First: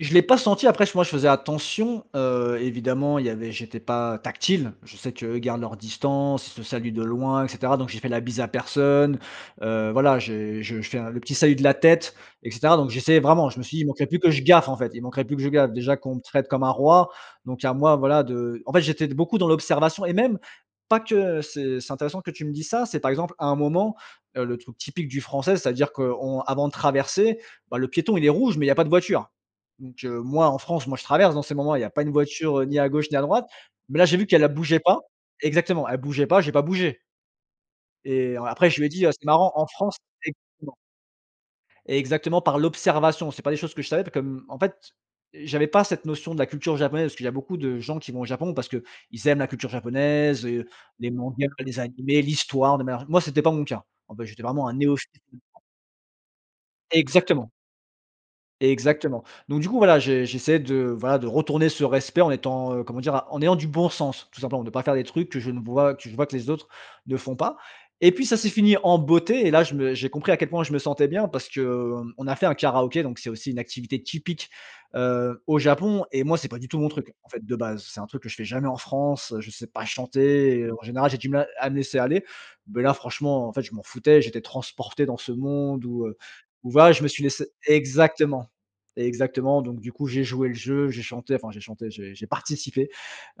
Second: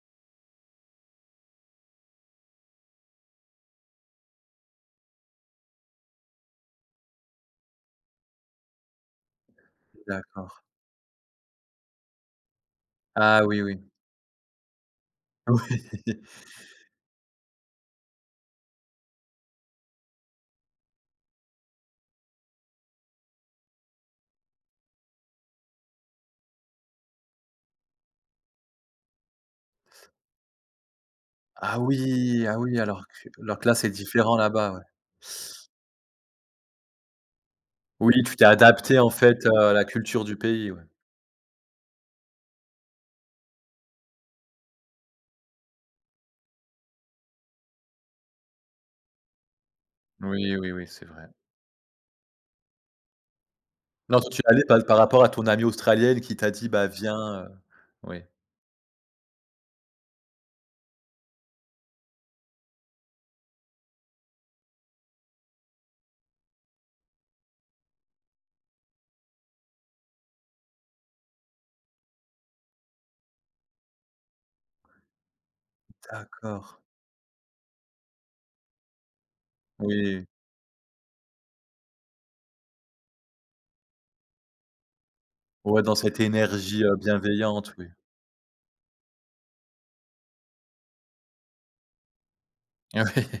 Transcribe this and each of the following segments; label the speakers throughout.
Speaker 1: Je l'ai pas senti. Après, ch moi, je faisais attention, heu, évidemment, il y avait j'étais pas tactile. Je sais que eux gardent leurs distances. Ils se saluent de loin et cetera. Donc, j'ai fait la bise à personne, heu, voilà
Speaker 2: D'accord.
Speaker 1: j'ai je fais le petit salut de la tête, et cetera. Donc, j'essayais
Speaker 2: Ah
Speaker 1: vraiment. Je
Speaker 2: oui,
Speaker 1: me suis dis: «Il
Speaker 2: oui.
Speaker 1: manquerait plus que je gaffe, en fait, il manquerait plus que je
Speaker 2: Oui.
Speaker 1: gaffe.». Déjà qu'on me traite comme un roi, donc, à moi voilà, de en fait, j'étais d beaucoup dans l'observation, et même, pas que ce c'est intéressant que tu me dis ça. C'est, par exemple, à un moment, heu, le truc typique du Français. C'est à dire qu'on avant de traverser, bah le piéton il est rouge mais il y pas de voiture. Donc, heu, moi, en France, moi, je traverse dans ces moments.
Speaker 2: Ah
Speaker 1: Il y a pas une
Speaker 2: oui, ah
Speaker 1: voiture, heu, ni
Speaker 2: oui,
Speaker 1: à
Speaker 2: alors
Speaker 1: gauche, ni à
Speaker 2: que
Speaker 1: droite.
Speaker 2: alors que là, c'est
Speaker 1: Mais là, j'ai vu
Speaker 2: différent
Speaker 1: qu'elle elle
Speaker 2: là-bas.
Speaker 1: bougeait
Speaker 2: Ouais.
Speaker 1: pas. Exactement. Elle bougeait pas. J'ai pas bougé.
Speaker 2: Oui, tu
Speaker 1: Et en
Speaker 2: t'es
Speaker 1: après, je lui ai
Speaker 2: adapté
Speaker 1: dit:
Speaker 2: en
Speaker 1: «Heu, c'est
Speaker 2: fait,
Speaker 1: marrant
Speaker 2: heu,
Speaker 1: en
Speaker 2: à la
Speaker 1: France»
Speaker 2: culture du pays,
Speaker 1: [unintelligible]
Speaker 2: ouais.
Speaker 1: Exactement. Par l'observation. C'est pas des choses que je savais, pas comme en fait, j'avais pas cette notion de la culture japonaise. Parce qu'il y a beaucoup de gens qui vont au Japon, parce qu'ils aiment la culture japonaise,
Speaker 2: Oui,
Speaker 1: heu,
Speaker 2: oui, oui, c'est
Speaker 1: les
Speaker 2: vrai.
Speaker 1: mangas, les animés, l'histoire de manière g moi, c'était pas mon cas. Ah
Speaker 2: Non.
Speaker 1: ben,
Speaker 2: Toi tu
Speaker 1: j'étais
Speaker 2: allais
Speaker 1: vraiment un
Speaker 2: pa par
Speaker 1: néophyte.
Speaker 2: rapport à ton
Speaker 1: [unintelligible]
Speaker 2: amie australienne qui t'a dit: «Bah viens, heu».
Speaker 1: Exactement.
Speaker 2: Oui.
Speaker 1: Exactement. Donc, du coup, voilà je j'essaie de voilà, de retourner ce respect en étant, heu, comment dire, a en ayant du bon sens tout simplement. De pas faire de trucs que je ne vois que je vois que les autres ne font pas. Et puis, ça s'est fini en beauté et là, je me j'ai compris à quel point je me sentais bien, parce que, hem, on a fait un karaoké, donc, c'est aussi une activité typique, heu, au Japon. Et moi, c'est pas du tout
Speaker 2: D'accord.
Speaker 1: mon truc. En fait, de base, c'est un truc que je fais jamais en France. Je sais pas
Speaker 2: Oui.
Speaker 1: chanter et en général, j'ai du mal à me laisser aller. Mais là franchement, en fait, je m'en foutais. J'étais transporté dans ce
Speaker 2: Ouais,
Speaker 1: monde
Speaker 2: dans
Speaker 1: où, heu,
Speaker 2: cette
Speaker 1: où
Speaker 2: énergie,
Speaker 1: voilà,
Speaker 2: heu,
Speaker 1: je me suis laissé
Speaker 2: bienveillante, oui.
Speaker 1: exactement. Exactement, donc du coup, j'ai joué le jeu. J'ai chanté, enfin j'ai chanté, j'ai j'ai participé.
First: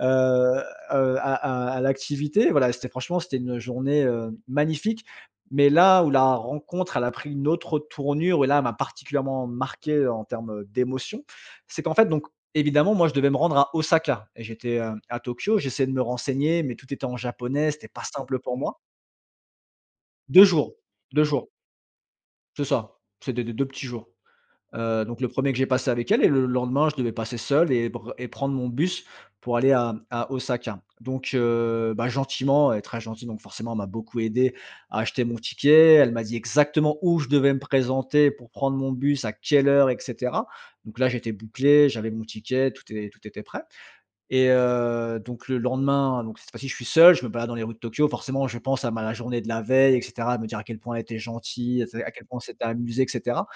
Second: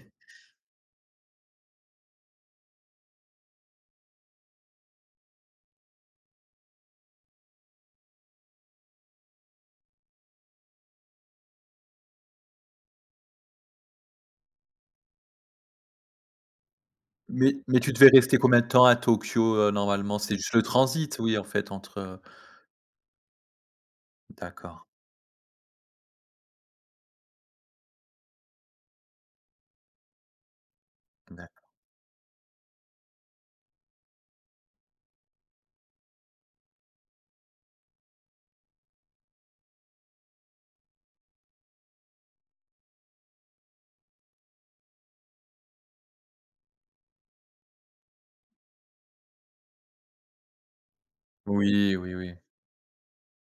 Speaker 1: Heu, heu, à à à l'activité. Voilà, c'était franchement, c'était une journée, heu, magnifique. Mais là où la rencontre elle a pris une autre tournure et là, elle m'a particulièrement marquée en termes d'émotions. C'est qu'en fait, donc, évidemment moi, je devais me rendre à Osaka. Et j'étais, hem, à Tokyo. J'essayais de me renseigner mais tout était en
Speaker 2: Mais
Speaker 1: japonais,
Speaker 2: mais
Speaker 1: c'était
Speaker 2: tu
Speaker 1: pas
Speaker 2: devais
Speaker 1: simple
Speaker 2: rester
Speaker 1: pour
Speaker 2: combien de
Speaker 1: moi.
Speaker 2: temps à Tokyo, heu, normalement? C'est
Speaker 1: 2
Speaker 2: juste le
Speaker 1: jours,
Speaker 2: transit,
Speaker 1: 2
Speaker 2: oui en
Speaker 1: jours.
Speaker 2: fait, entre
Speaker 1: C'est ça. C'est des des 2 petits jours.
Speaker 2: D'accord.
Speaker 1: Heu, donc, le 1er que j'ai passé avec elle et le lendemain, je devais passer seul et br et prendre mon bus pour aller à à Osaka. Donc,
Speaker 2: D'accord.
Speaker 1: heu, ben gentiment. Elle est très gentille donc, forcément, elle m'a beaucoup aidé, à acheter mon ticket, elle m'a dit exactement où je devais me présenter pour prendre mon bus, à quelle heure, et cetera. Donc là, j'étais bouclé. J'avais mon ticket. Tout est tout était prêt. Et, heu, donc le lendemain, donc, cette fois-ci, je suis seul. Je me balade dans les routes de Tokyo. Forcément, je pense à ma journée de la veille, et cetera, de me dire à quel point elle était gentille, et tu
Speaker 2: Oui,
Speaker 1: sais, à
Speaker 2: oui,
Speaker 1: quel point
Speaker 2: oui.
Speaker 1: on s'était amusés, et cetera.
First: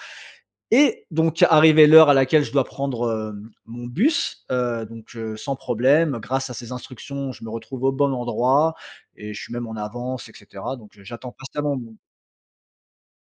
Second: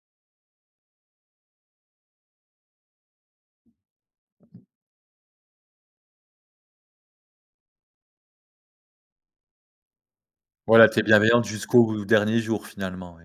Speaker 1: Et, donc, arrivée l'heure à laquelle je dois prendre, hem, mon bus. Heu, donc, heu, sans problème. Grâce à ces instructions, je me retrouve au bon endroit et je suis même en avance et cetera.
Speaker 2: Ouais. Elle a
Speaker 1: Donc,
Speaker 2: été
Speaker 1: heu, j'attends
Speaker 2: bienveillante
Speaker 1: patiemment mon
Speaker 2: jusqu'au dernier jour finalement, oui.